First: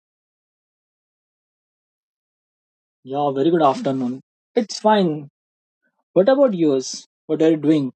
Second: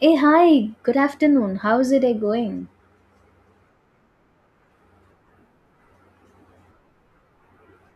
Hey, hi, good afternoon. How's it going? Yeah, very good afternoon. It's fine. What about yours? What are you doing?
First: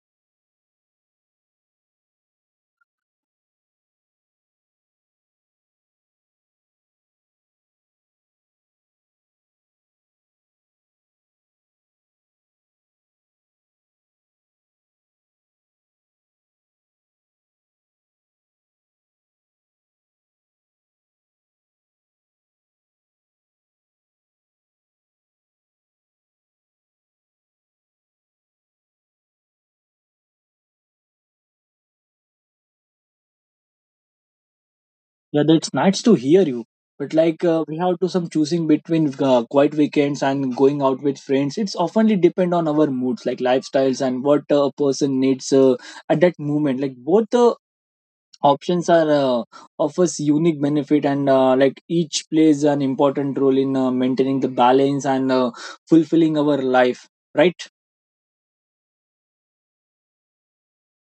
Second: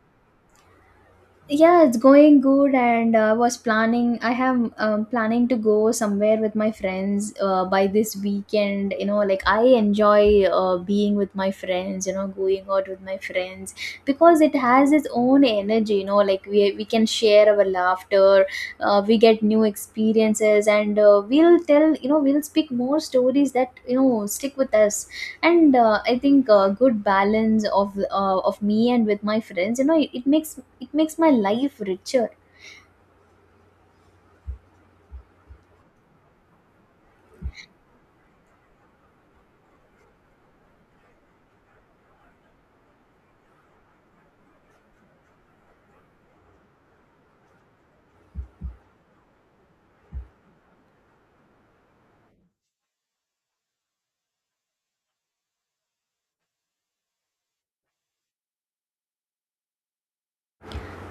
Yeah, it's going good, and I was planning I have planning to go somewhere with my friends by this weekend. You know, like, I enjoy being with my friends, you know, going out with my friends, because it has its own energy. You know, like, we can share our laughter, we get new experiences, and we'll tell, we'll speak more stories that, you know, stick with us. And I think a good balance of me and with my friends, you know, it makes, it makes my life richer. Yeah, that's nice to hear you. But like we have to some choosing between quiet weekends and going out with friends. It's oftenly depend on our moods, like lifestyles and what a person needs at that moment. Like both options are offers unique benefit and like each plays an important role in maintaining the balance and fulfilling our life, right?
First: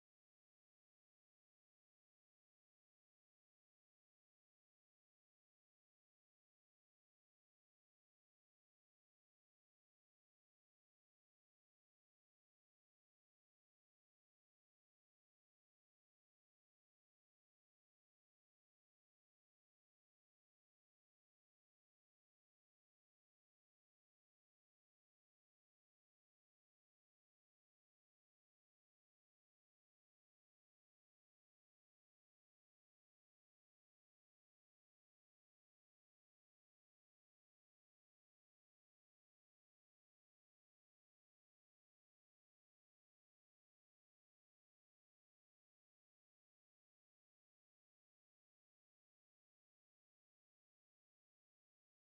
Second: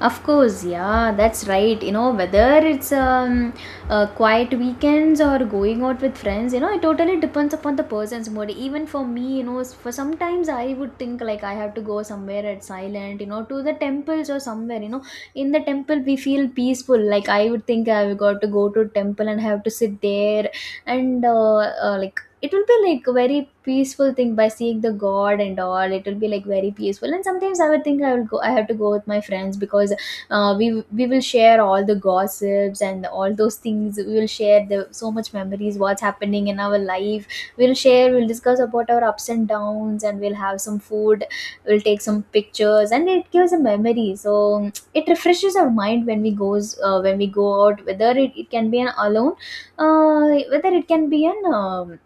Of course, yeah, that's right. You know, whether it's quiet weekends or going out with friends, you know, it totally depends upon the person's mood. Even for me, you know, for sometimes I would think like I have to go somewhere at silent, you know, to the temples or somewhere, you know. In the temple we feel peaceful. Like, I would think I've got to go to temple and have to sit there. And like, it will be like a very peaceful thing, by seeing the god and all, it will be like very peaceful. And sometimes I would think I will go I have to go with my friends, because uh, we we will share all the gossips and all those things. We will share the so much memories, what's happening in our life. We'll share, we'll discuss about our ups and downs, and we'll have some food, we'll take some pictures, and it gives a memory. So it refreshes our mind when we goes when we go out, whether it can be an alone, whether it can be an um,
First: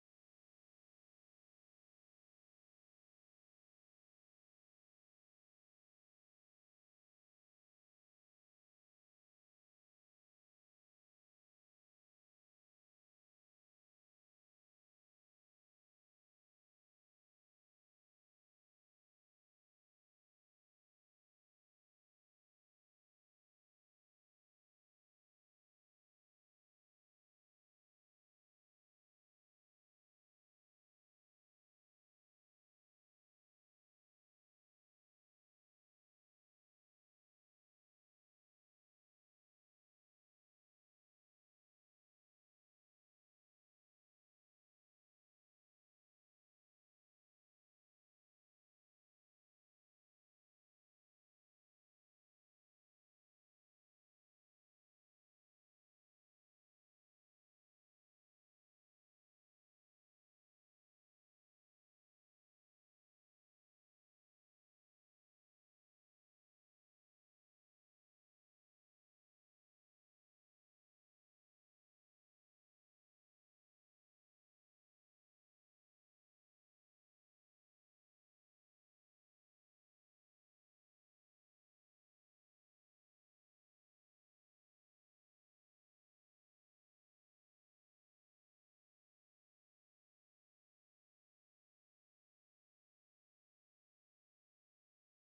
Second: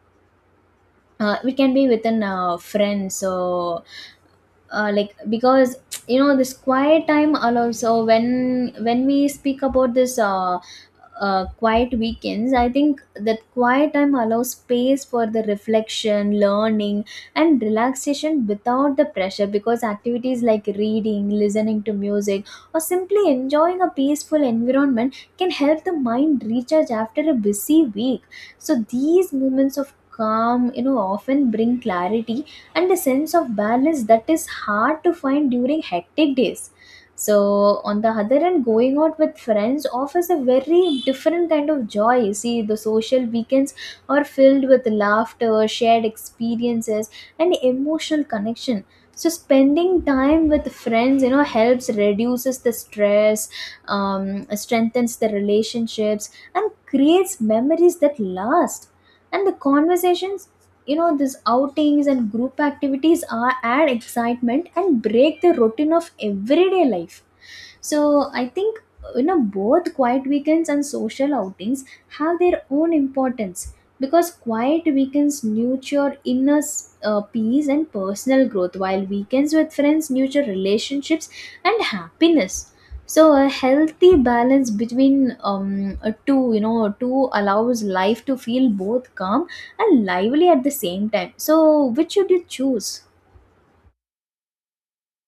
uh, we can be within friends. So, like, because, you know, this quiet time allows, so when we speak about this quiet weekends, I think that quiet time allows space for the reflection, learning, and relaxation without the pressure, because activities like reading, listening to music, or simply enjoying a peaceful environment can help the mind recharge after a busy week. So these moments of calm, you know, often bring clarity and the sense of balance that is hard to find during hectic days. So, on the other hand, going out with friends offers a very different kind of joy. You see, the social weekends are filled with laughter, shared experiences, and emotional connection. So, spending time with friends, you know, helps reduces the stress, strengthens the relationships, and creates memories that last. And the conversations, you know, these outings and group activities are add excitement and break the routine of everyday life. So I think, you know, both quiet weekends and social outings have their own importance, because quiet weekends nurture inner peace and personal growth, while weekends with friends nurture relationships and happiness. So a healthy balance between two, you know, two allows life to feel both calm and lively at the same time. So which should you choose?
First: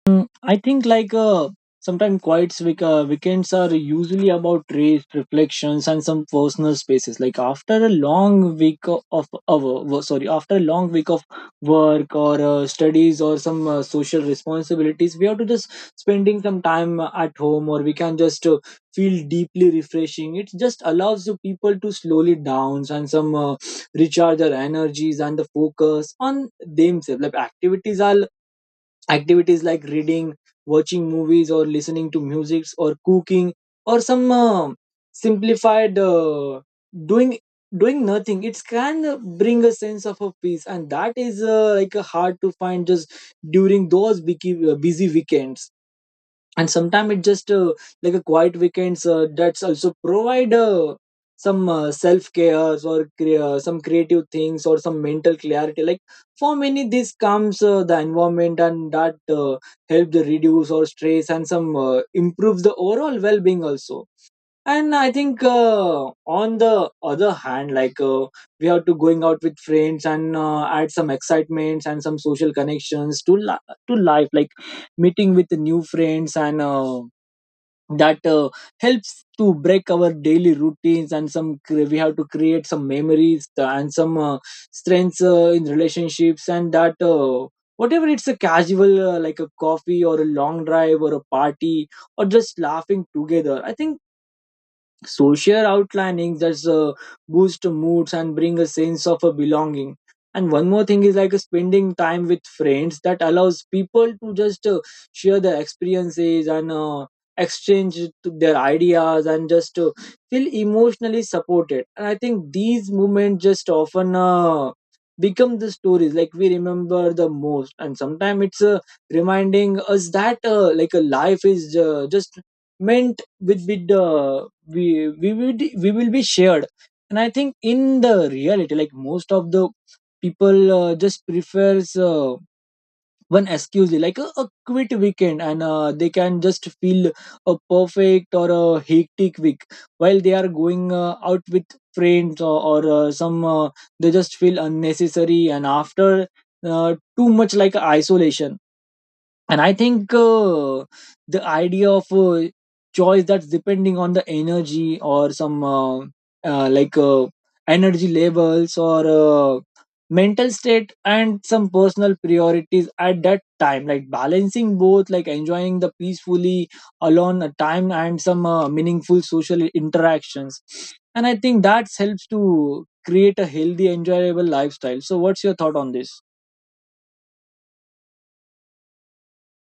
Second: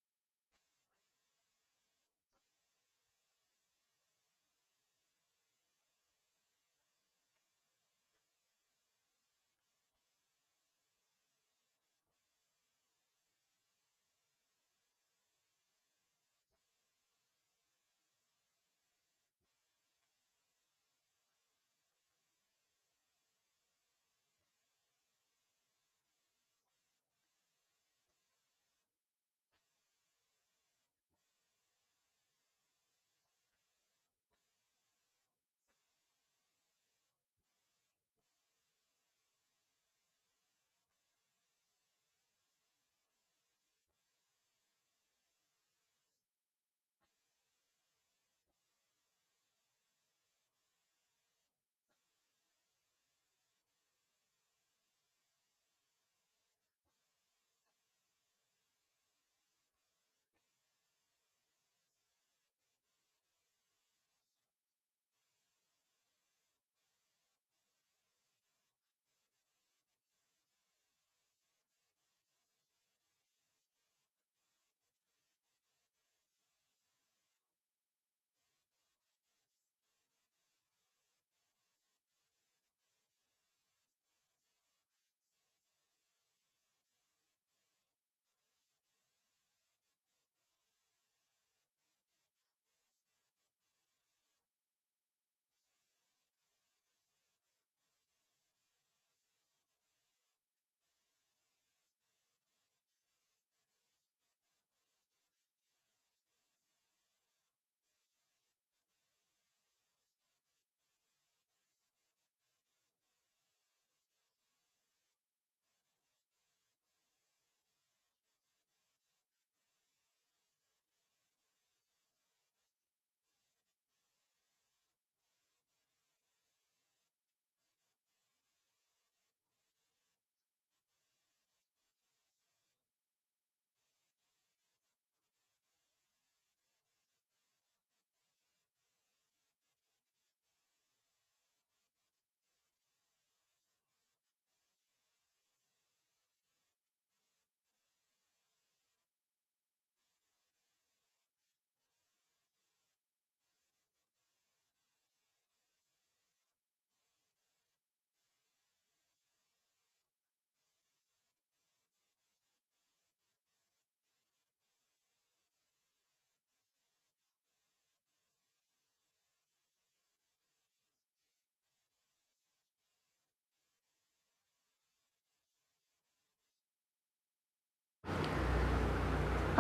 Mm, I think like sometimes quiet weekends are usually about rest, reflections, and some personal spaces. Like after a long week sorry, after a long week of work or studies or some social responsibilities, we have to just spending some time at home, or we can just feel deeply refreshing. It just allows the people to slowly downs and some recharge their energies and the focus on themselves. Activities like reading, watching movies, or listening to music, or cooking, or some simplified doing doing nothing. It can bring a sense of a peace, and that is hard to find just during those busy weekends. And sometimes it just like a quiet weekends that's also provide some self cares or some creative things or some mental clarity. Like for many this comes the environment, and that help the reduce or stress and some improves the overall well being also. And I think on the other hand, like we have to going out with friends and add some excitements and some social connections to to life. Like meeting with new friends, and that helps to break our daily routines, and some we have to create some memories, and some strengths in relationships. And that whatever it's a casual like a coffee, or a long drive, or a party, or just laughing together. I think social outlining that's boost moods and bring a sense of a belonging. And one more thing is, like spending time with friends that allows people to just share their experiences and exchange to their ideas and just feel emotionally supported. And I think these moments just often become the stories, like we remember the most. And sometimes it's reminding us that like a life is just meant with the we will be shared. And I think in the reality, like most of the people just prefers one excuse like a quit weekend, and they can just feel a perfect or a hectic week, while they are going out with friends, or some they just feel unnecessary, and after too much like isolation. And I think the idea of choice that's depending on the energy, or some uh, like uh, energy levels, or mental state, and some personal priorities at that time. Like balancing both, like enjoying the peacefully alone time, and some meaningful social interactions. And I think that helps to create a healthy enjoyable lifestyle. So what's your thought on this?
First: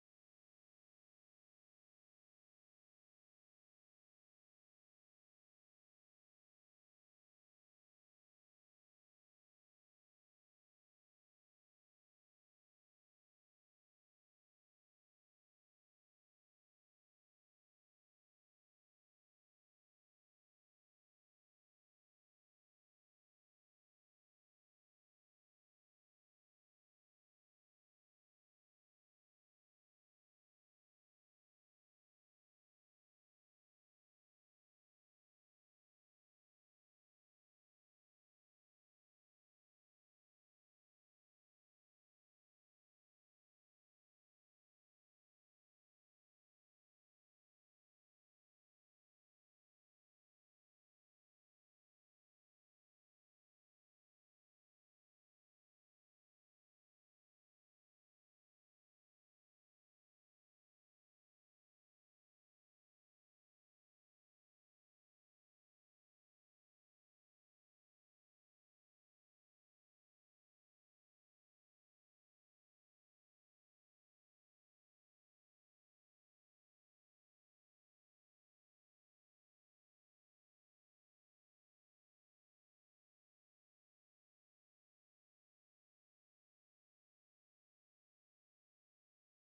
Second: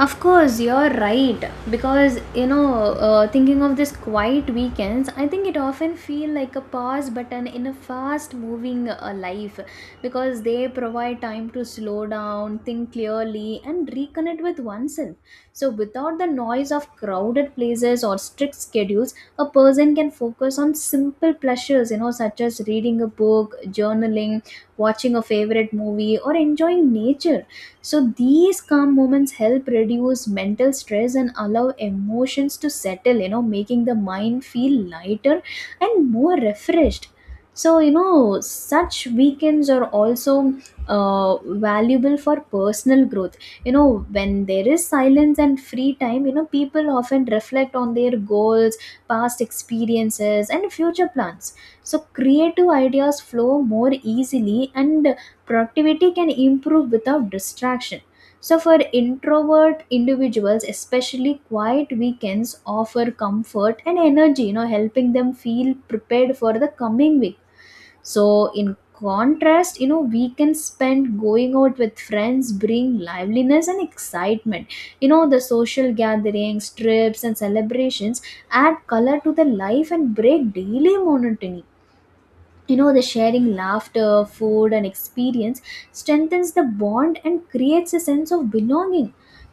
Of course, you're right. Because, you know, thinking of this quiet weekends, I think it often feel like a pause button in a fast moving life, because they provide time to slow down, think clearly, and reconnect with oneself. So, without the noise of crowded places or strict schedules, a person can focus on simple pleasures, you know, such as reading a book, journaling, watching a favorite movie, or enjoying nature. So these calm moments help reduce mental stress and allow emotions to settle, you know, making the mind feel lighter and more refreshed. So, you know, such weekends are also valuable for personal growth. You know, when there is silence and free time, you know, people often reflect on their goals, past experiences, and future plans. So, creative ideas flow more easily and productivity can improve without distraction. So for introvert individuals especially, quiet weekends offer comfort and energy, you know, helping them feel prepared for the coming week. So, in contrast, you know, weekends spent going out with friends bring liveliness and excitement. You know, the social gatherings, trips, and celebrations add color to the life and break daily monotony. You know, the sharing laughter, food, and experience strengthens the bond and creates a sense of belonging.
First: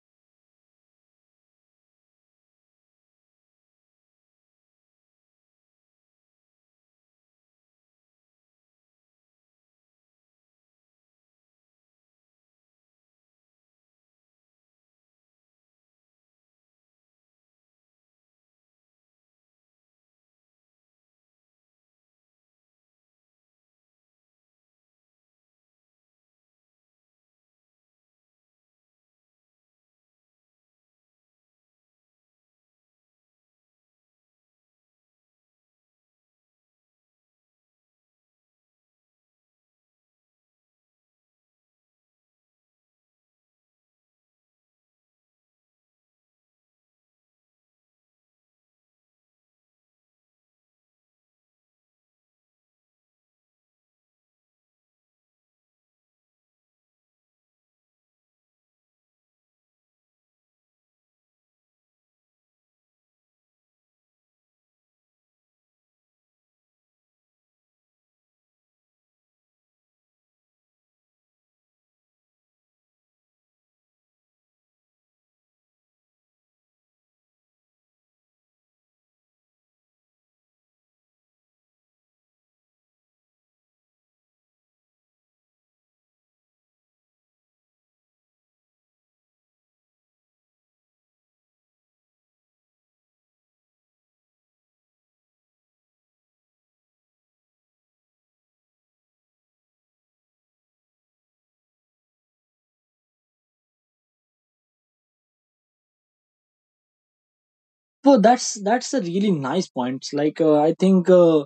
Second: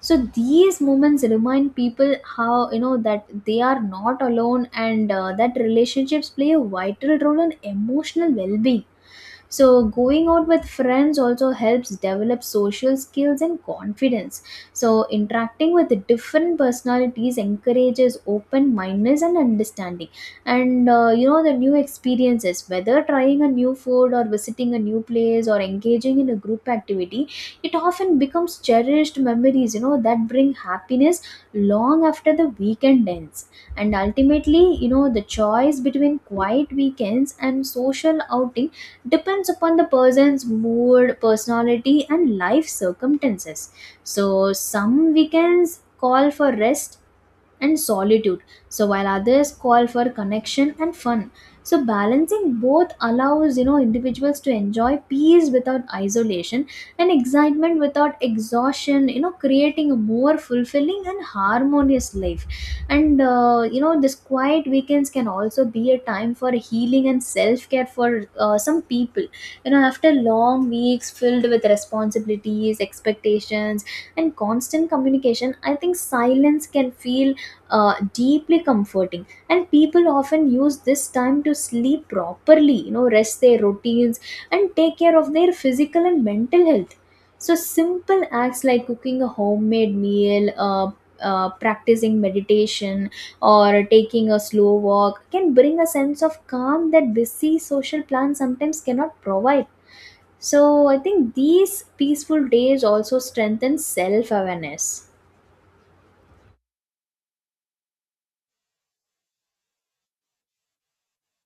So these moments remind people how, you know, that they are not alone, and that relationships play a vital role in emotional well-being. So going out with friends also helps develop social skills and confidence. So interacting with different personalities encourages open mindedness and understanding. And you know, the new experiences, whether trying a new food or visiting a new place or engaging in a group activity, it often becomes cherished memories, you know, that bring happiness long after the weekend ends. And ultimately, you know, the choice between quiet weekends and social outing depends upon the person's mood, personality, and life circumstances. So some weekends call for rest and solitude. So while others call for connection and fun. So balancing both allows, you know, individuals to enjoy peace without isolation and excitement without exhaustion, you know, creating a more fulfilling and harmonious life. And you know, this quiet weekends can also be a time for healing and self-care for some people. You know, after long weeks filled with responsibilities, expectations, and constant communication, I think silence can feel deeply comforting, and people often use this time to sleep properly, you know, rest their routines and take care of their physical and mental health. So simple acts like cooking a homemade meal, practicing meditation, or taking a slow walk can bring a sense of calm that busy social plans sometimes cannot provide. So I think these peaceful days also strengthen self awareness. So that's a really nice point. Like I think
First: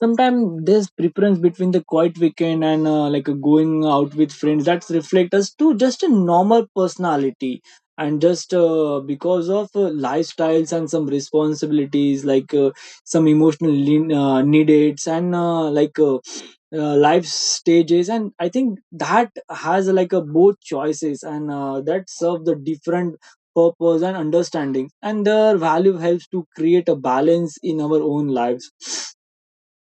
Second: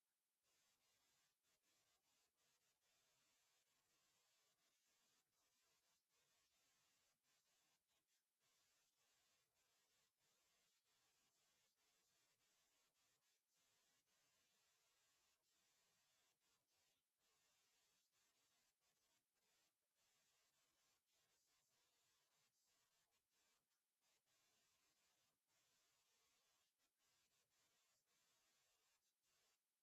sometimes there's preference between the quiet weekend and like a going out with friends that reflect us to just a normal personality, and just because of lifestyles and some responsibilities, like some emotional lean, needs and life stages. And I think that has like a both choices, and that serve the different purpose, and understanding and their value helps to create a balance in our own lives.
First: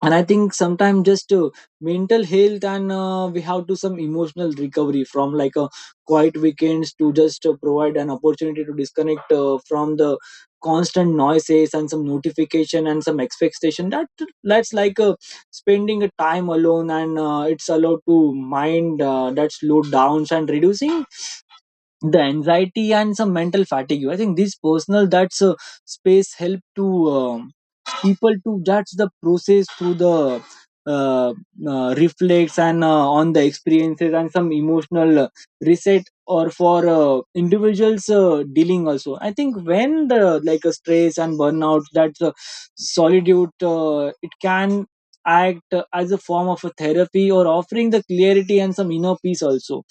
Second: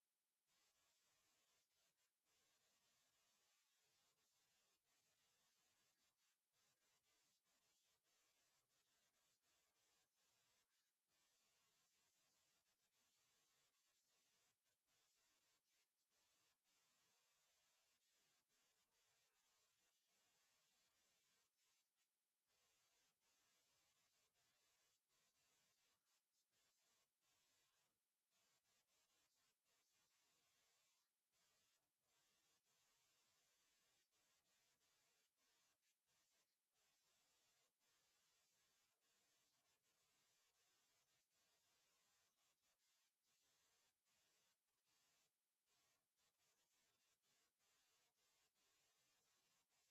And I think sometimes just mental health, and we have to some emotional recovery from like a quiet weekends to just provide an opportunity to disconnect from the constant noises and some notification and some expectation that that's like spending a time alone, and it's allowed to mind that slow downs and reducing the anxiety and some mental fatigue. I think this personal that's a space help to um, people to judge the process through the uh, reflects and on the experiences, and some emotional reset or for individuals dealing also. I think when the like a stress and burnout, that's a solitude it can act as a form of a therapy, or offering the clarity and some inner peace also.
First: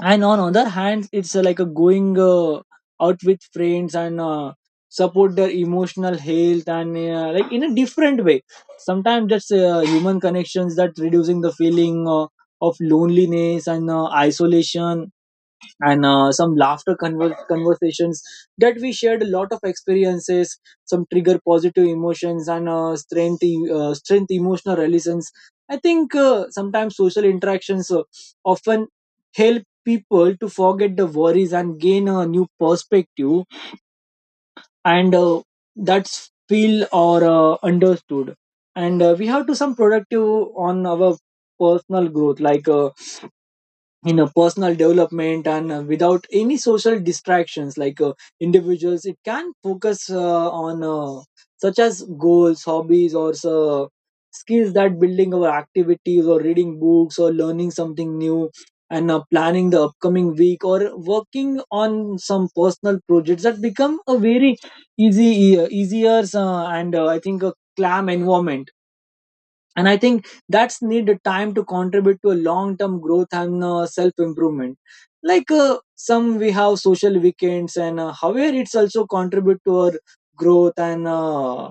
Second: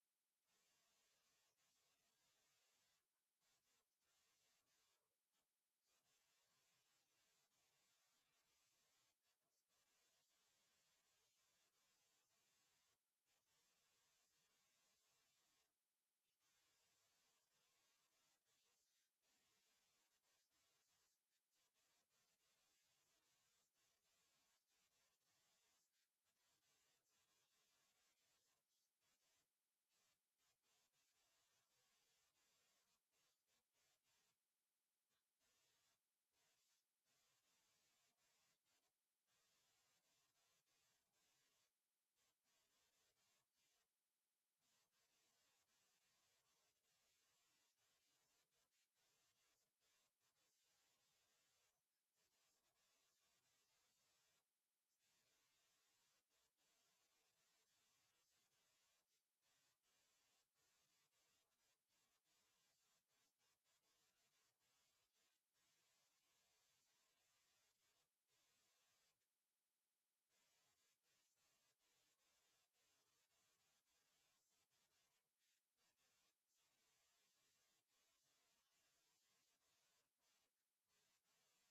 And on other hand it's like a going out with friends, and support their emotional health and like in a different way. Sometimes that's human connections that reducing the feeling of loneliness and isolation. And some laughter conversations, that we shared a lot of experiences, some trigger positive emotions, and strength emotional resilience. I think sometimes social interactions often help people to forget the worries and gain a new perspective. And that's feel or understood. And we have to some productive on our personal growth. Like you know, personal development, and without any social distractions, like individuals it can focus on such as goals, hobbies, or so, skills that building our activities, or reading books, or learning something new, and planning the upcoming week, or working on some personal projects, that become a very easy easier and I think a calm environment. And I think that's need a time to contribute to a long term growth and self improvement. Like some we have social weekends, and however it's also contribute to our growth and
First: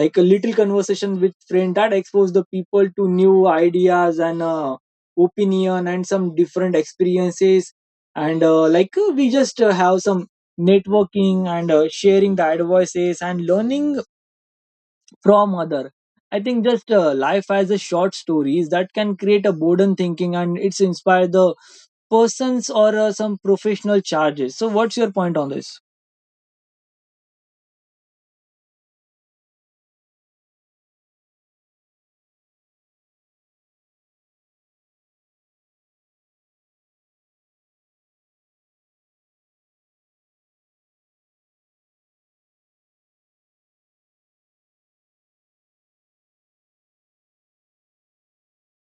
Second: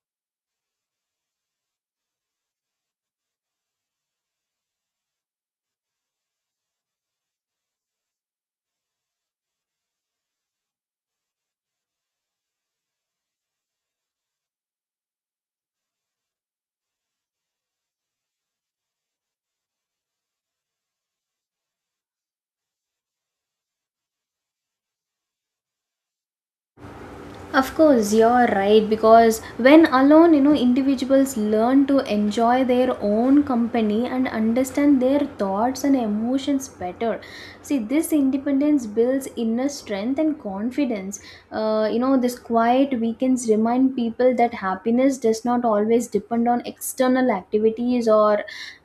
like a little conversation with friend that expose the people to new ideas, and opinion and some different experiences. And we just have some networking, and sharing the advices and learning from other. I think just life as a short stories that can create a boredom thinking, and it's inspired the persons or some professional charges. So what's your point on this? Of course, you're right, because when alone, you know, individuals learn to enjoy their own company and understand their thoughts and emotions better. See, this independence builds inner strength and confidence. You know, this quiet weekends remind people that happiness does not always depend on external activities or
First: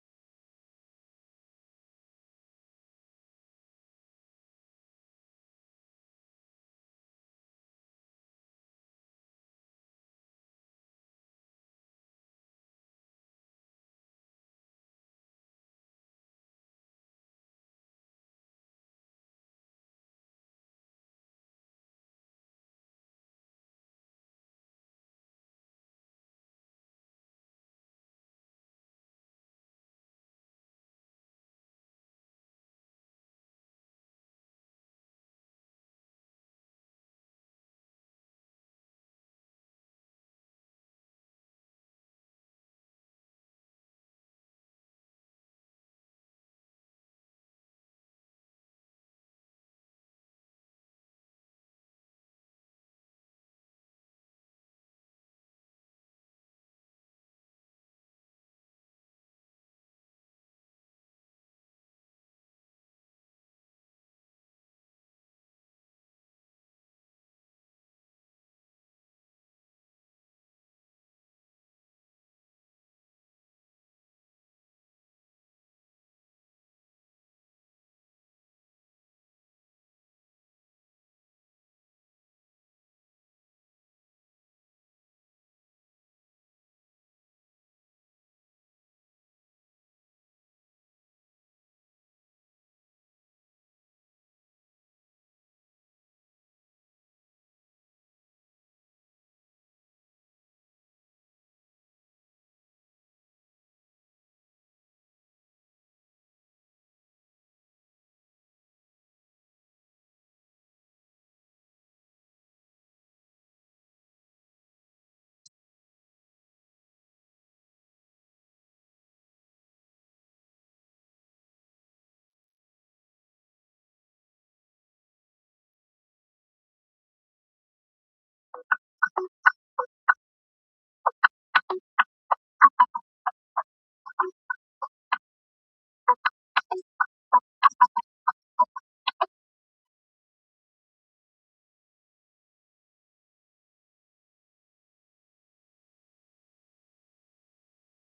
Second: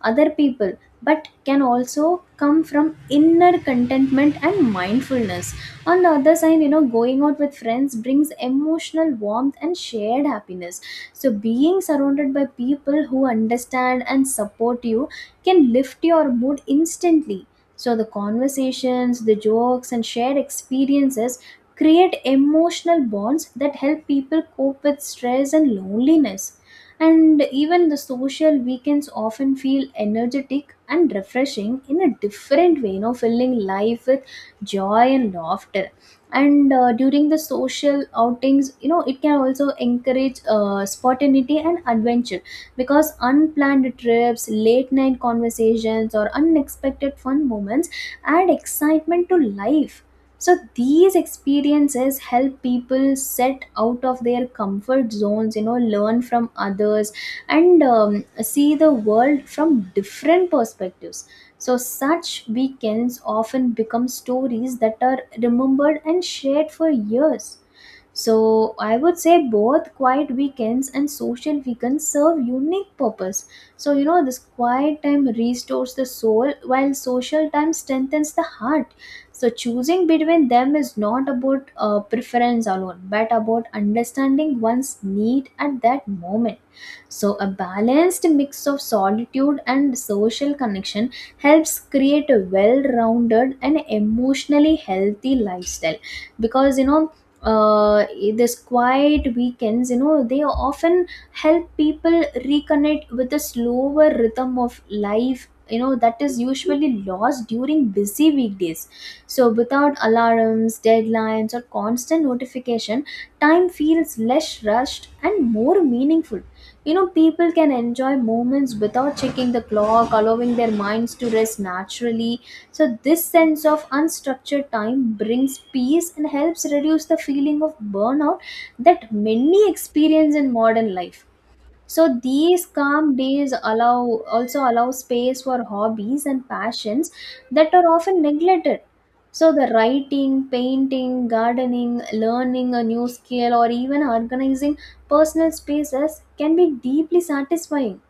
other people, but can also come from inner contentment and mindfulness. On the other side, you know, going out with friends brings emotional warmth and shared happiness. So, being surrounded by people who understand and support you can lift your mood instantly. So, the conversations, the jokes, and shared experiences create emotional bonds that help people cope with stress and loneliness. And even the social weekends often feel energetic and refreshing in a different way, you know, filling life with joy and laughter. And during the social outings, you know, it can also encourage spontaneity and adventure, because unplanned trips, late night conversations, or unexpected fun moments add excitement to life. So these experiences help people set out of their comfort zones, you know, learn from others, and see the world from different perspectives. So such weekends often become stories that are remembered and shared for years. So I would say both quiet weekends and social weekends serve unique purpose. So, you know, this quiet time restores the soul while social time strengthens the heart. So choosing between them is not about preference alone, but about understanding one's need at that moment. So, a balanced mix of solitude and social connection helps create a well rounded and emotionally healthy lifestyle, because you know. Uh, this quiet weekends, you know, they often help people reconnect with the slower rhythm of life, you know, that is usually lost during busy weekdays. So, without alarms, deadlines, or constant notification, time feels less rushed and more meaningful. You know, people can enjoy moments without checking the clock, allowing their minds to rest naturally. So, this sense of unstructured time brings peace and helps reduce the feeling of burnout that many experience in modern life. So these calm days allow also allow space for hobbies and passions that are often neglected. So the writing, painting, gardening, learning a new skill, or even organizing personal spaces can be deeply satisfying.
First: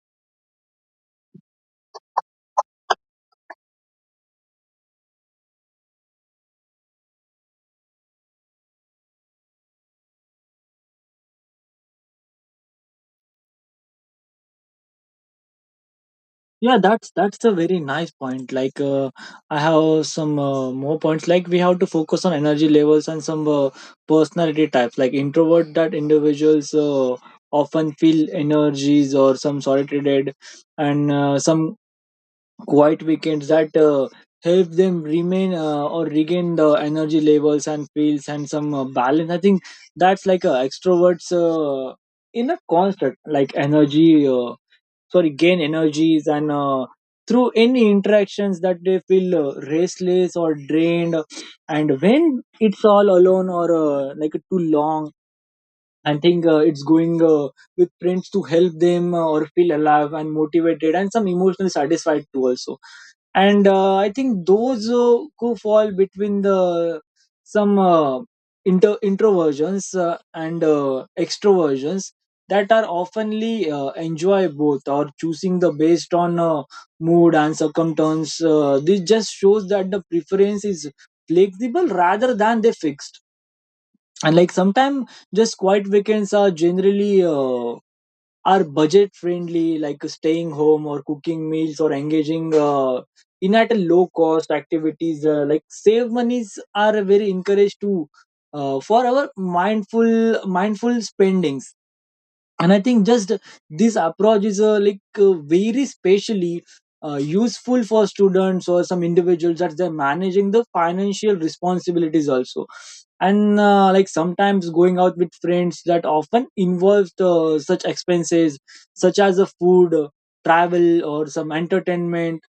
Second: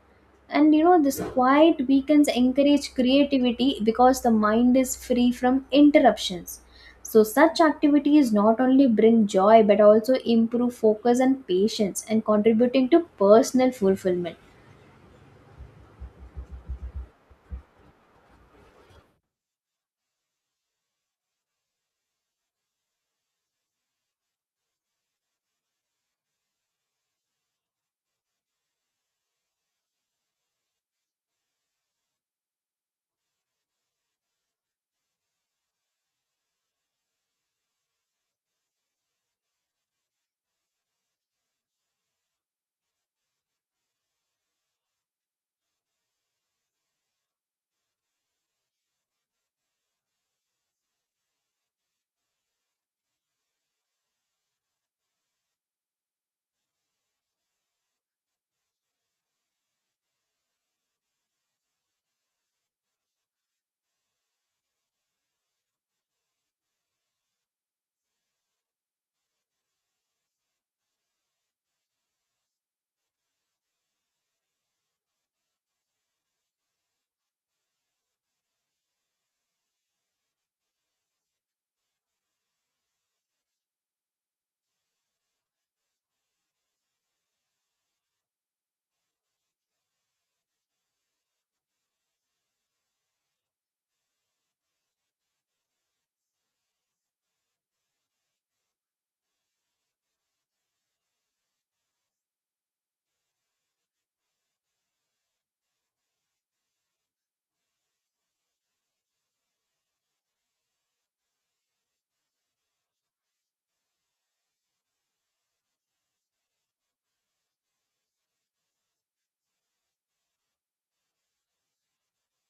And you know, this quiet weekends encourage creativity because the mind is free from interruptions. So, such activities not only bring joy but also improve focus and patience, and contributing to personal fulfillment. Yeah, that's a very nice point. Like I have some more points, like we have to focus on energy levels and some personality types, like introvert that individuals often feel energies or some solitude, and some quiet weekends that help them remain or regain the energy levels and feels and some balance. I think that's like extroverts in a constant like energy sorry, gain energies, and through any interactions that they feel restless or drained. And when it's all alone or like too long, I think it's going with prints to help them or feel alive and motivated and some emotionally satisfied too also. And I think those who fall between the some introversions and extroversions, that are oftenly enjoy both or choosing the based on mood and circumstance. This just shows that the preference is flexible rather than they fixed. And like sometimes just quiet weekends are generally are budget friendly, like staying home, or cooking meals, or engaging in at a low cost activities like save monies are very encouraged to for our mindful spendings. And I think just this approach is very specially useful for students or some individuals that they're managing the financial responsibilities also. And like sometimes going out with friends that often involves such expenses, such as the food, travel, or some entertainment.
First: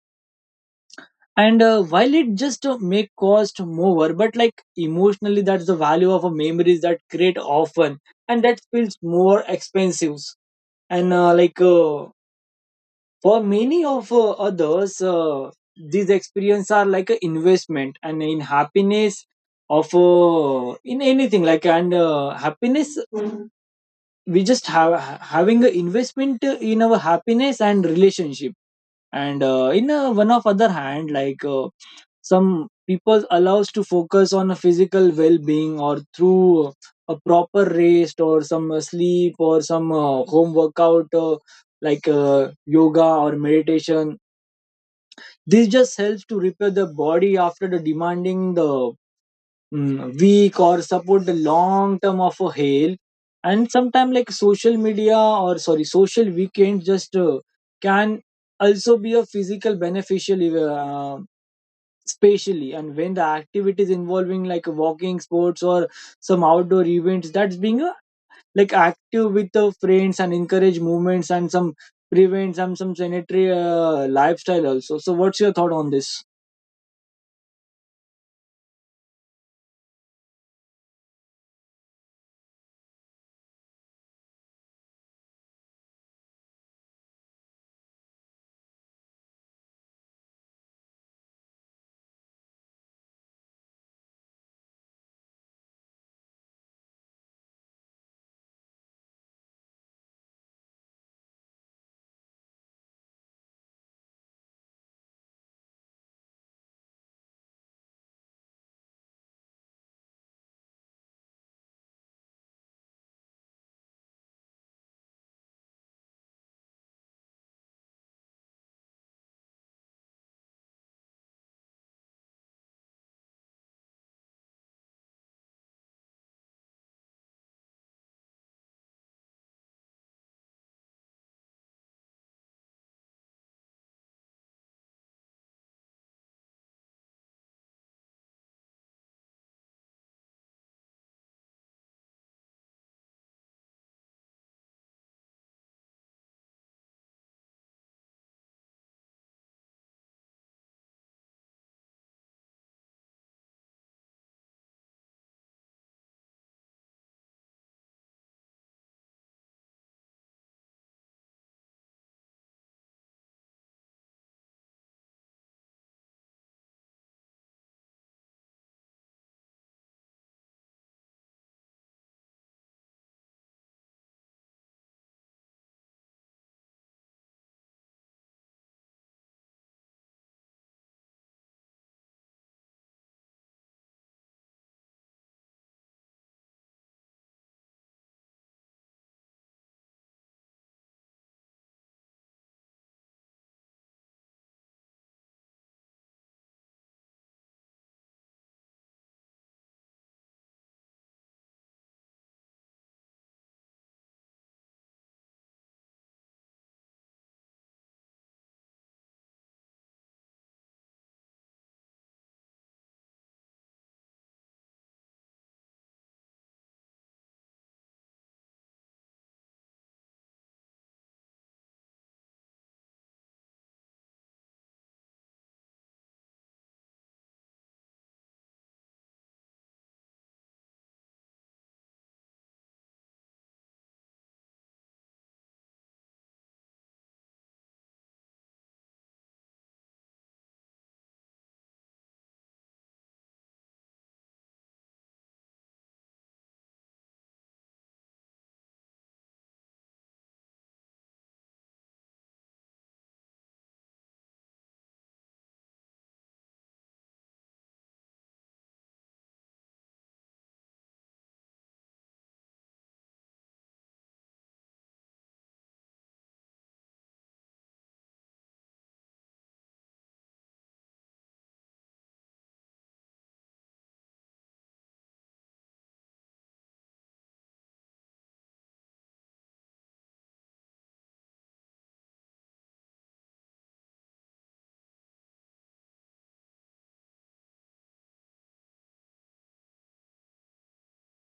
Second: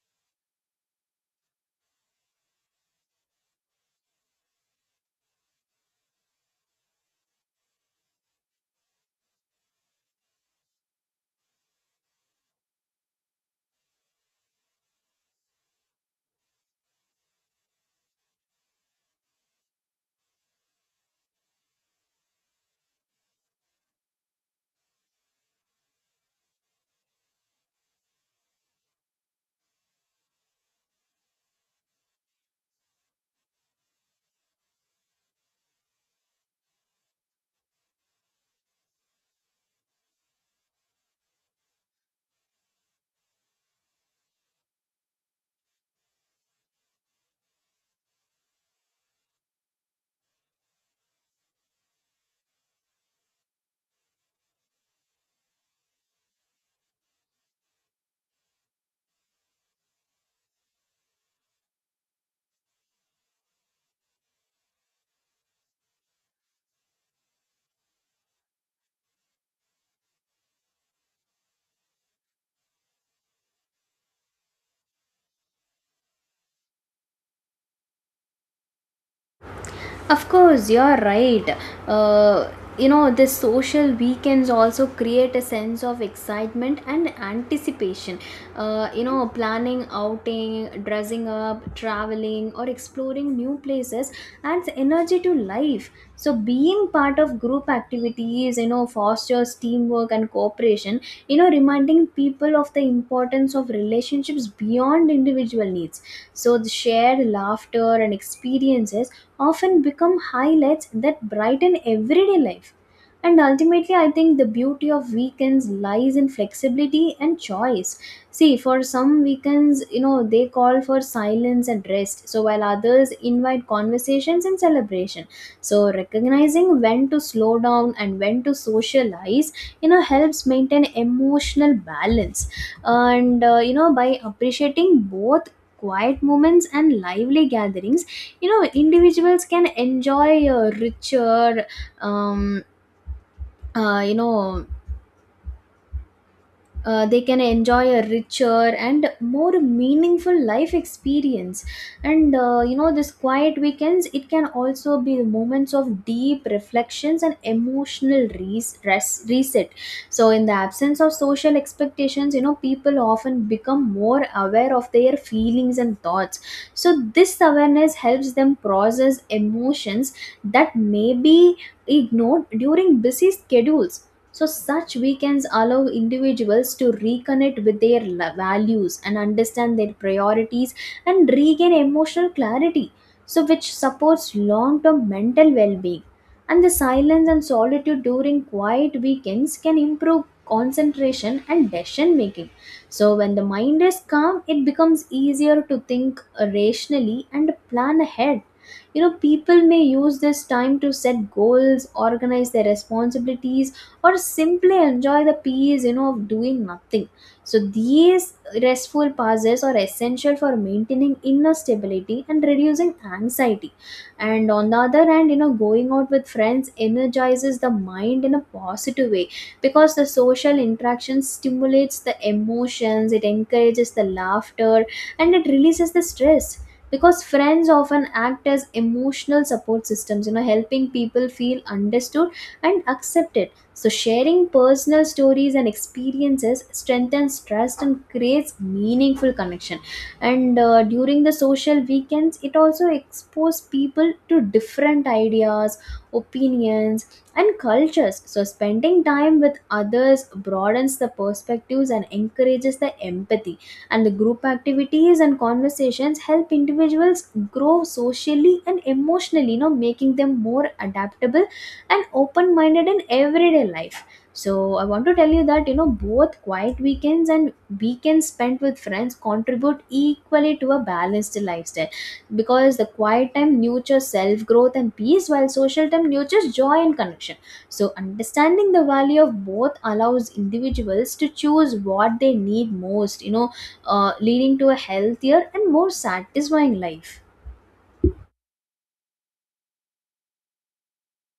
And while it just may cost more, but like emotionally that's the value of a memories that create often, and that feels more expensive. And for many of others these experience are like an investment and in happiness of in anything like, and happiness. Mhm. We just have having an investment in our happiness and relationship. And in one of other hand, like some people allows to focus on a physical well-being, or through a proper rest, or some sleep, or some home workout, yoga or meditation. This just helps to repair the body after the demanding the week, or support the long term of a health. And sometimes like social media, or sorry, social weekend just can also be a physical beneficial spatially, and when the activities involving like walking sports or some outdoor events, that's being a, like active with the friends and encourage movements and some prevent some sanitary lifestyle also. So what's your thought on this? Of course, you're right. Uh, you know, the social weekends also create a sense of excitement and anticipation. You know, planning outing, dressing up, traveling, or exploring new places adds energy to life. So, being part of group activities, you know, fosters teamwork and cooperation, you know, reminding people of the importance of relationships beyond individual needs. So the shared laughter and experiences often become highlights that brighten everyday life. And ultimately, I think the beauty of weekends lies in flexibility and choice. See, for some weekends, you know, they call for silence and rest, so while others invite conversations and celebration. So, recognizing when to slow down and when to socialize, you know, helps maintain emotional balance. And, you know, by appreciating both quiet moments and lively gatherings, you know, individuals can enjoy a richer. um, uh, you know they can enjoy a richer and more meaningful life experience. And you know, this quiet weekends, it can also be moments of deep reflections and emotional reset. So in the absence of social expectations, you know, people often become more aware of their feelings and thoughts. So this awareness helps them process emotions that may be ignored during busy schedules. So, such weekends allow individuals to reconnect with their values and understand their priorities, and regain emotional clarity, so which supports long term mental well being. And the silence and solitude during quiet weekends can improve concentration and decision making. So, when the mind is calm, it becomes easier to think rationally and plan ahead. You know, people may use this time to set goals, organize their responsibilities, or simply enjoy the peace, you know, of doing nothing. So these restful pauses are essential for maintaining inner stability and reducing anxiety. And on the other hand, you know, going out with friends energizes the mind in a positive way, because the social interaction stimulates the emotions, it encourages the laughter, and it releases the stress. Because friends often act as emotional support systems, you know, helping people feel understood and accepted. So, sharing personal stories and experiences strengthens trust and creates meaningful connection. And during the social weekends, it also exposes people to different ideas, opinions, and cultures. So, spending time with others broadens the perspectives and encourages the empathy. And the group activities and conversations help individuals grow socially and emotionally, you know, making them more adaptable and open minded in everyday life. So I want to tell you that, you know, both quiet weekends and weekends spent with friends contribute equally to a balanced lifestyle, because the quiet time nurtures self growth and peace, while social time nurtures joy and connection. So understanding the value of both allows individuals to choose what they need most, leading to a healthier and more satisfying life.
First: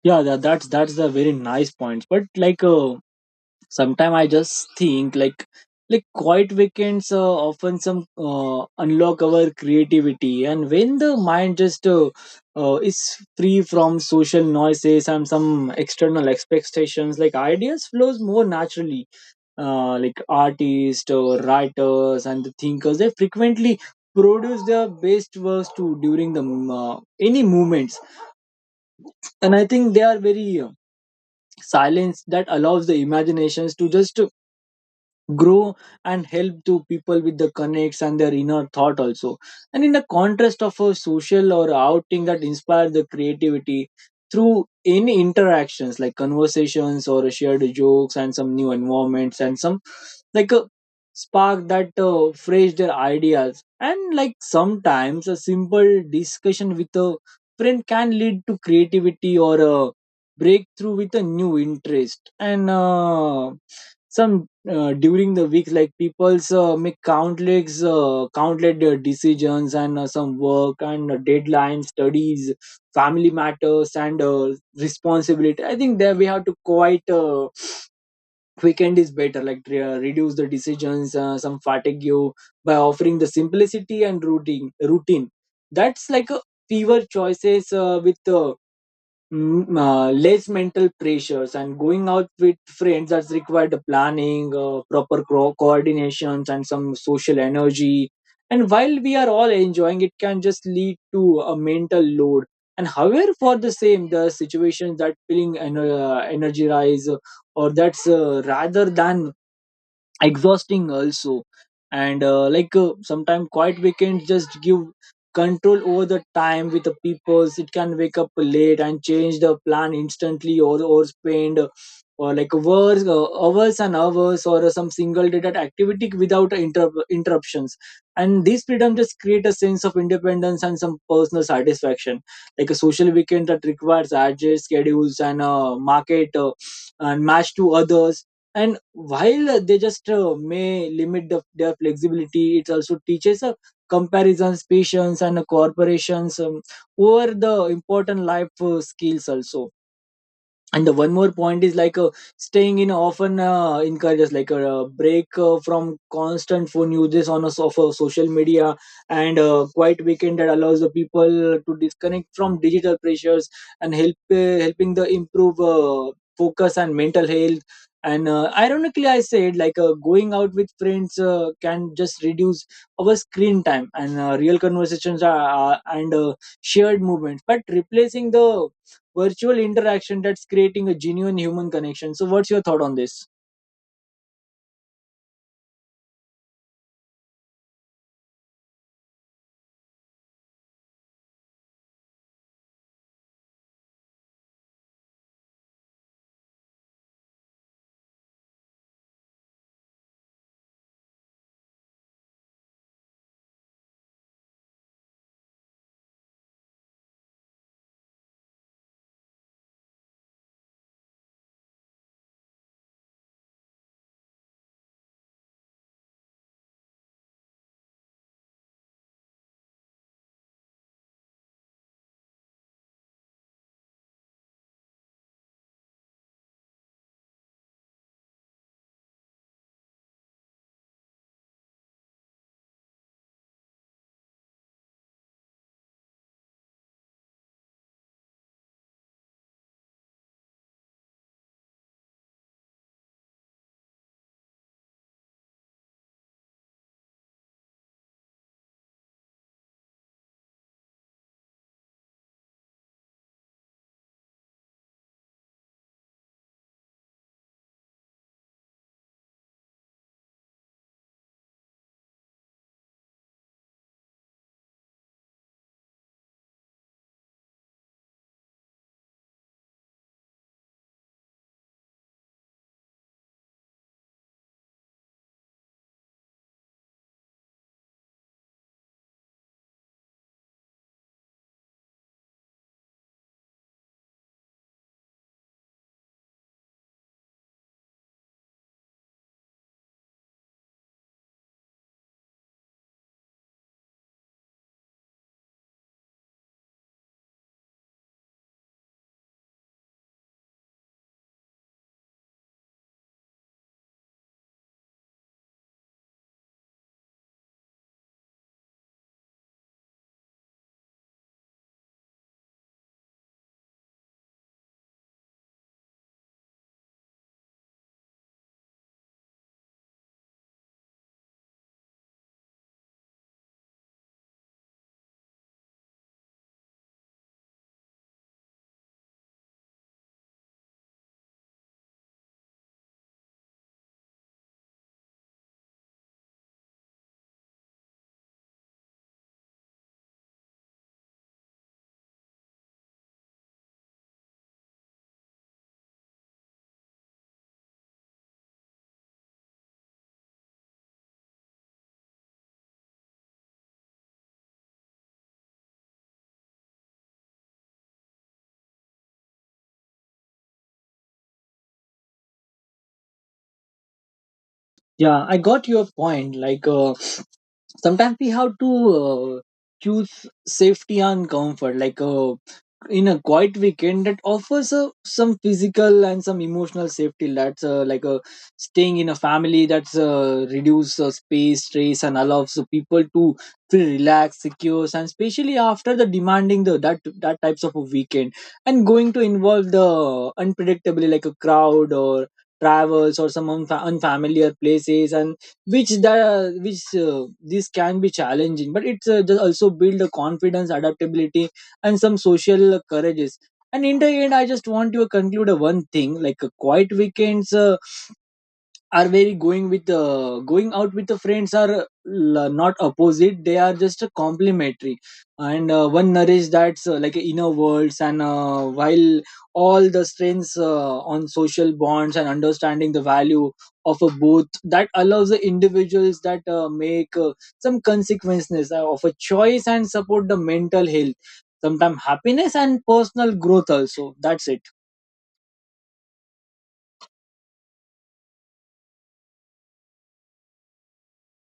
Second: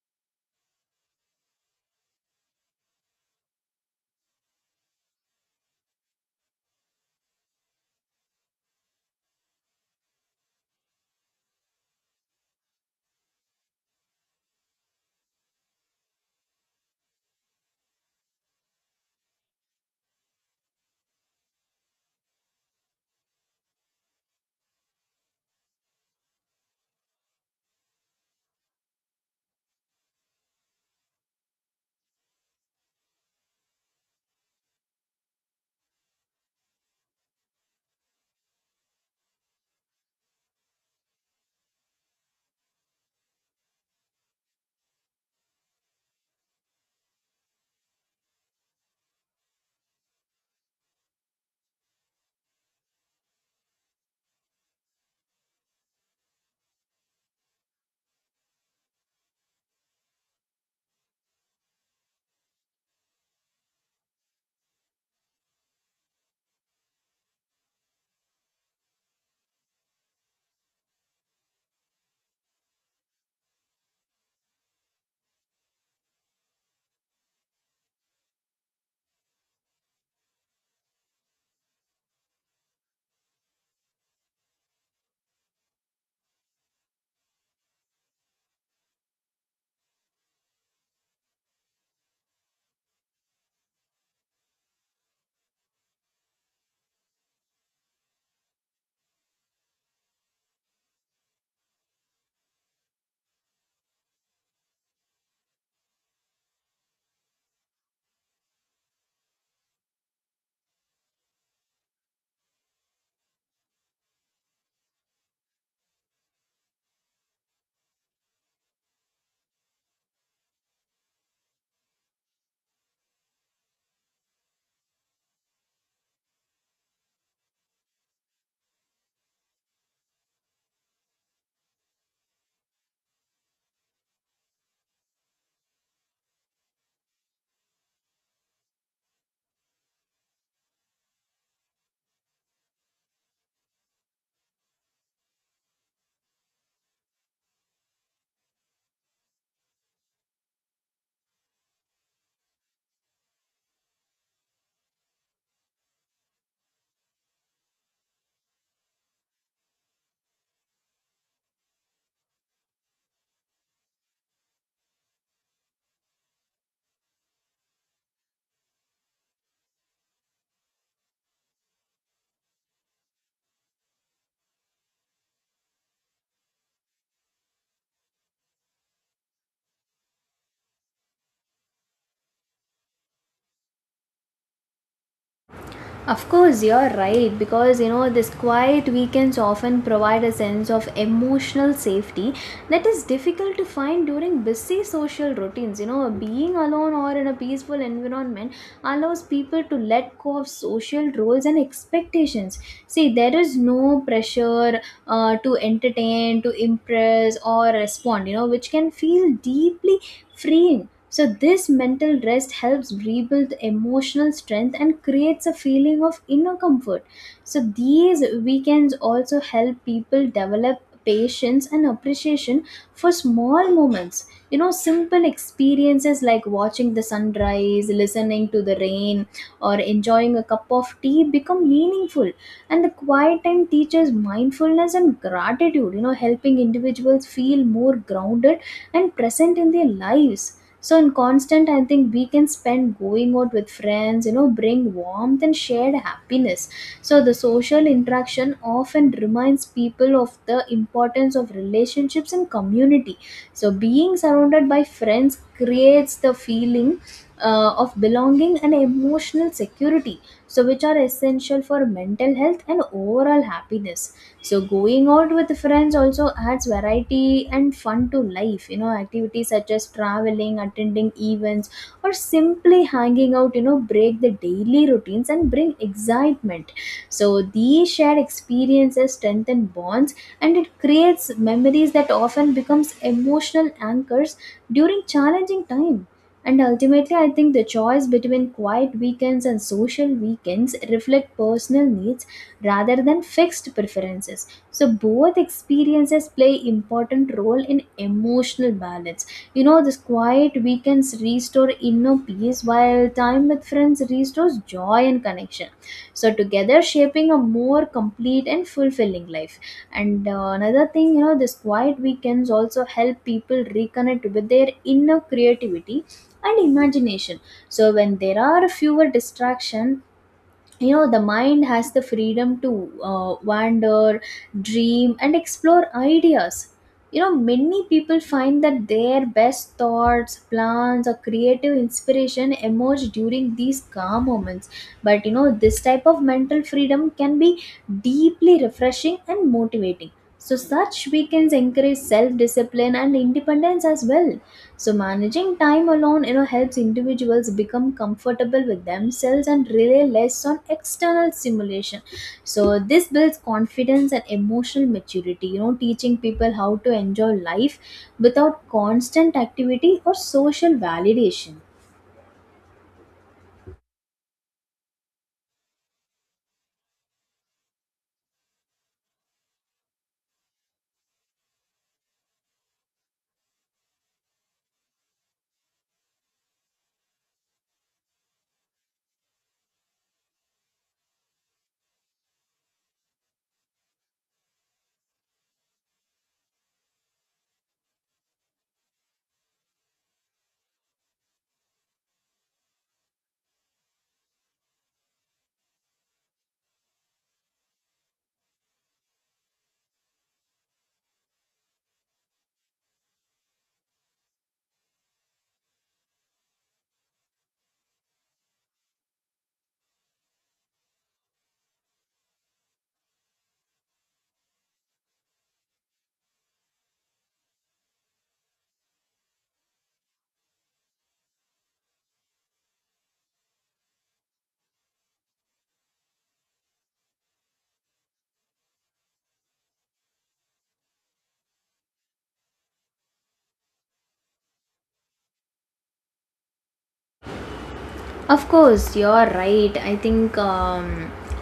Yeah, that's the very nice points, but like sometimes I just think like quiet weekends often some unlock our creativity, and when the mind just is free from social noises and some external expectations, like ideas flows more naturally. Like artists or writers and the thinkers, they frequently produce their best works too during the any movements. And I think they are very silence that allows the imaginations to just grow and help to people with the connects and their inner thought also. And in the contrast of a social or outing that inspire the creativity through any interactions, like conversations or shared jokes and some new environments, and some like a spark that fresh their ideas. And like sometimes a simple discussion with a friend can lead to creativity or a breakthrough with a new interest. And some During the week, like people's make countless decisions and some work and deadlines, studies, family matters, and responsibility. I think that we have to quite weekend is better, like reduce the decisions some fatigue you by offering the simplicity and routine. That's like a fewer choices less mental pressures. And going out with friends has required planning, proper coordinations and some social energy. And while we are all enjoying, it can just lead to a mental load. And however, for the same the situations that feeling energized or that's rather than exhausting also. And like sometimes quiet weekends just give control over the time with the peoples. It can wake up late and change the plan instantly, or spend or like hours and hours or some single day that activity without interruptions. And this freedom just create a sense of independence and some personal satisfaction. Like a social weekend that requires adjust schedules and market and match to others. And while they just may limit their flexibility, it also teaches comparisons, patience, and corporations, over the important life skills also. And the one more point is like staying in often encourages like a break from constant phone uses on a of social media. And a quiet weekend that allows the people to disconnect from digital pressures and helping the improve focus and mental health. And ironically, I said like going out with friends can just reduce our screen time, and real conversations are, and shared movements, but replacing the virtual interaction that's creating a genuine human connection. So what's your thought on this? Of course, you're right, because you know these quiet weekends often provide a sense of emotional safety that is difficult to find during busy social routines. You know, being alone or in a peaceful environment allows people to let go of social roles and expectations. See, there is no pressure to entertain, to impress, or respond, you know, which can feel deeply freeing. So, this mental rest helps rebuild emotional strength and creates a feeling of inner comfort. So, these weekends also help people develop patience and appreciation for small moments. You know, simple experiences like watching the sunrise, listening to the rain, or enjoying a cup of tea become meaningful. And the quiet time teaches mindfulness and gratitude, you know, helping individuals feel more grounded and present in their lives. So in constant, I think we can spend going out with friends, you know, bring warmth and shared happiness. So the social interaction often reminds people of the importance of relationships and community. So being surrounded by friends creates the feeling of belonging and emotional security, so which are essential for mental health and overall happiness. So going out with friends also adds variety and fun to life. You know, activities such as traveling, attending events, or simply hanging out, you know, break the daily routines and bring excitement. So these shared experiences strengthen bonds, and it creates memories that often becomes emotional anchors during challenging time. And ultimately, I think the choice between quiet weekends and social weekends reflect personal needs rather than fixed preferences. So both experiences play important role in emotional balance. You know, this quiet weekends restore inner peace activities, while time with friends restores joy and connection. So, together shaping a more complete and fulfilling life. And another thing, you know, this quiet weekends also help people reconnect with their inner creativity and imagination. So, when there are fewer distractions, you know, the mind has the freedom to wander, dream and explore ideas. You know, many people find that their best thoughts, plans or creative inspiration emerge during these calm moments. But you know this type of mental freedom can be deeply refreshing and motivating. So, such weekends encourage self discipline and independence as well. So, managing time alone, you know, helps individuals become comfortable with themselves and rely less on external stimulation. So, this builds confidence and emotional maturity, you know, teaching people how to enjoy life without constant activity or social validation. Yeah, I got your point. Like sometimes we have to uh, choose safety and comfort. Like in a quiet weekend, that offers a, some physical and some emotional safety. That's like a staying in a family. That's reduce space stress and allows the people to feel relaxed, secure, and especially after the demanding the that that types of a weekend. And going to involve the unpredictably, like a crowd or travels or some unfamiliar places, and which the which this can be challenging, but it's just also build a confidence, adaptability, and some social courages. And in the end, I just want to conclude a one thing, like a quiet weekends are very going with going out with the friends are not opposite, they are just complementary. And one nourish that's like inner worlds, and while all the strengths on social bonds and understanding the value of a both, that allows the individuals that make some consequences of a choice and support the mental health, sometimes happiness and personal growth also. That's it. Of course, you're right. I think,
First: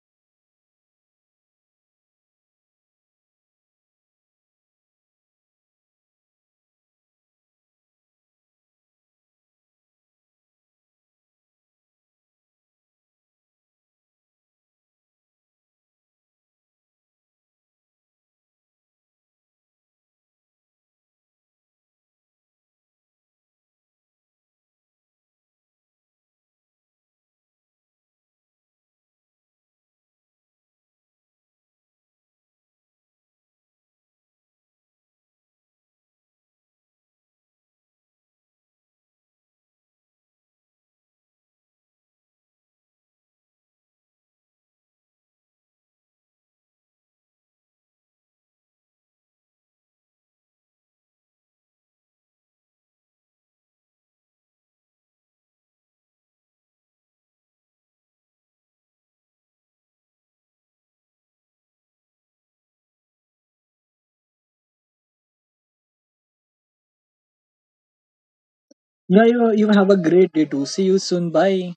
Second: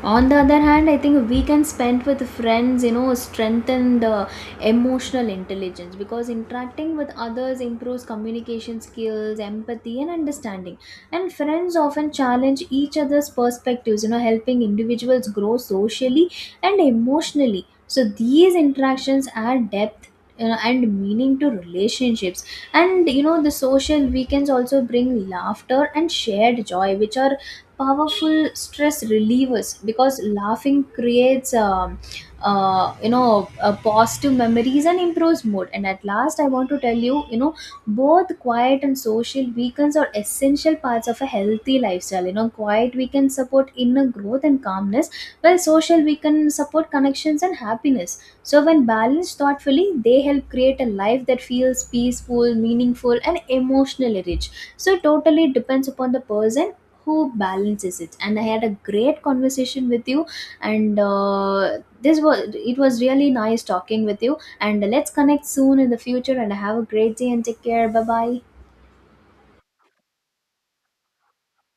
on the other hand, I think we can spend with friends, you know, strengthen the emotional intelligence because interacting with others improves communication skills, empathy, and understanding. And friends often challenge each other's perspectives, you know, helping individuals grow socially and emotionally. So these interactions add depth, you know, and meaning to relationships. And you know the social weekends also bring laughter and shared joy, which are powerful stress relievers, because laughing creates positive memories and improves mood. And at last I want to tell you, you know, both quiet and social weekends are essential parts of a healthy lifestyle. You know, quiet weekends support inner growth and calmness, while social weekends support connections and happiness. So, when balanced thoughtfully, they help create a life that feels peaceful, meaningful, and emotionally rich. So, it totally depends upon the person who balances it. And I had a great conversation with you, and this was it was really nice talking with you. And let's connect soon in the future. And have a great day and take care. Bye bye. Yeah, you have a great day too. See you soon, bye.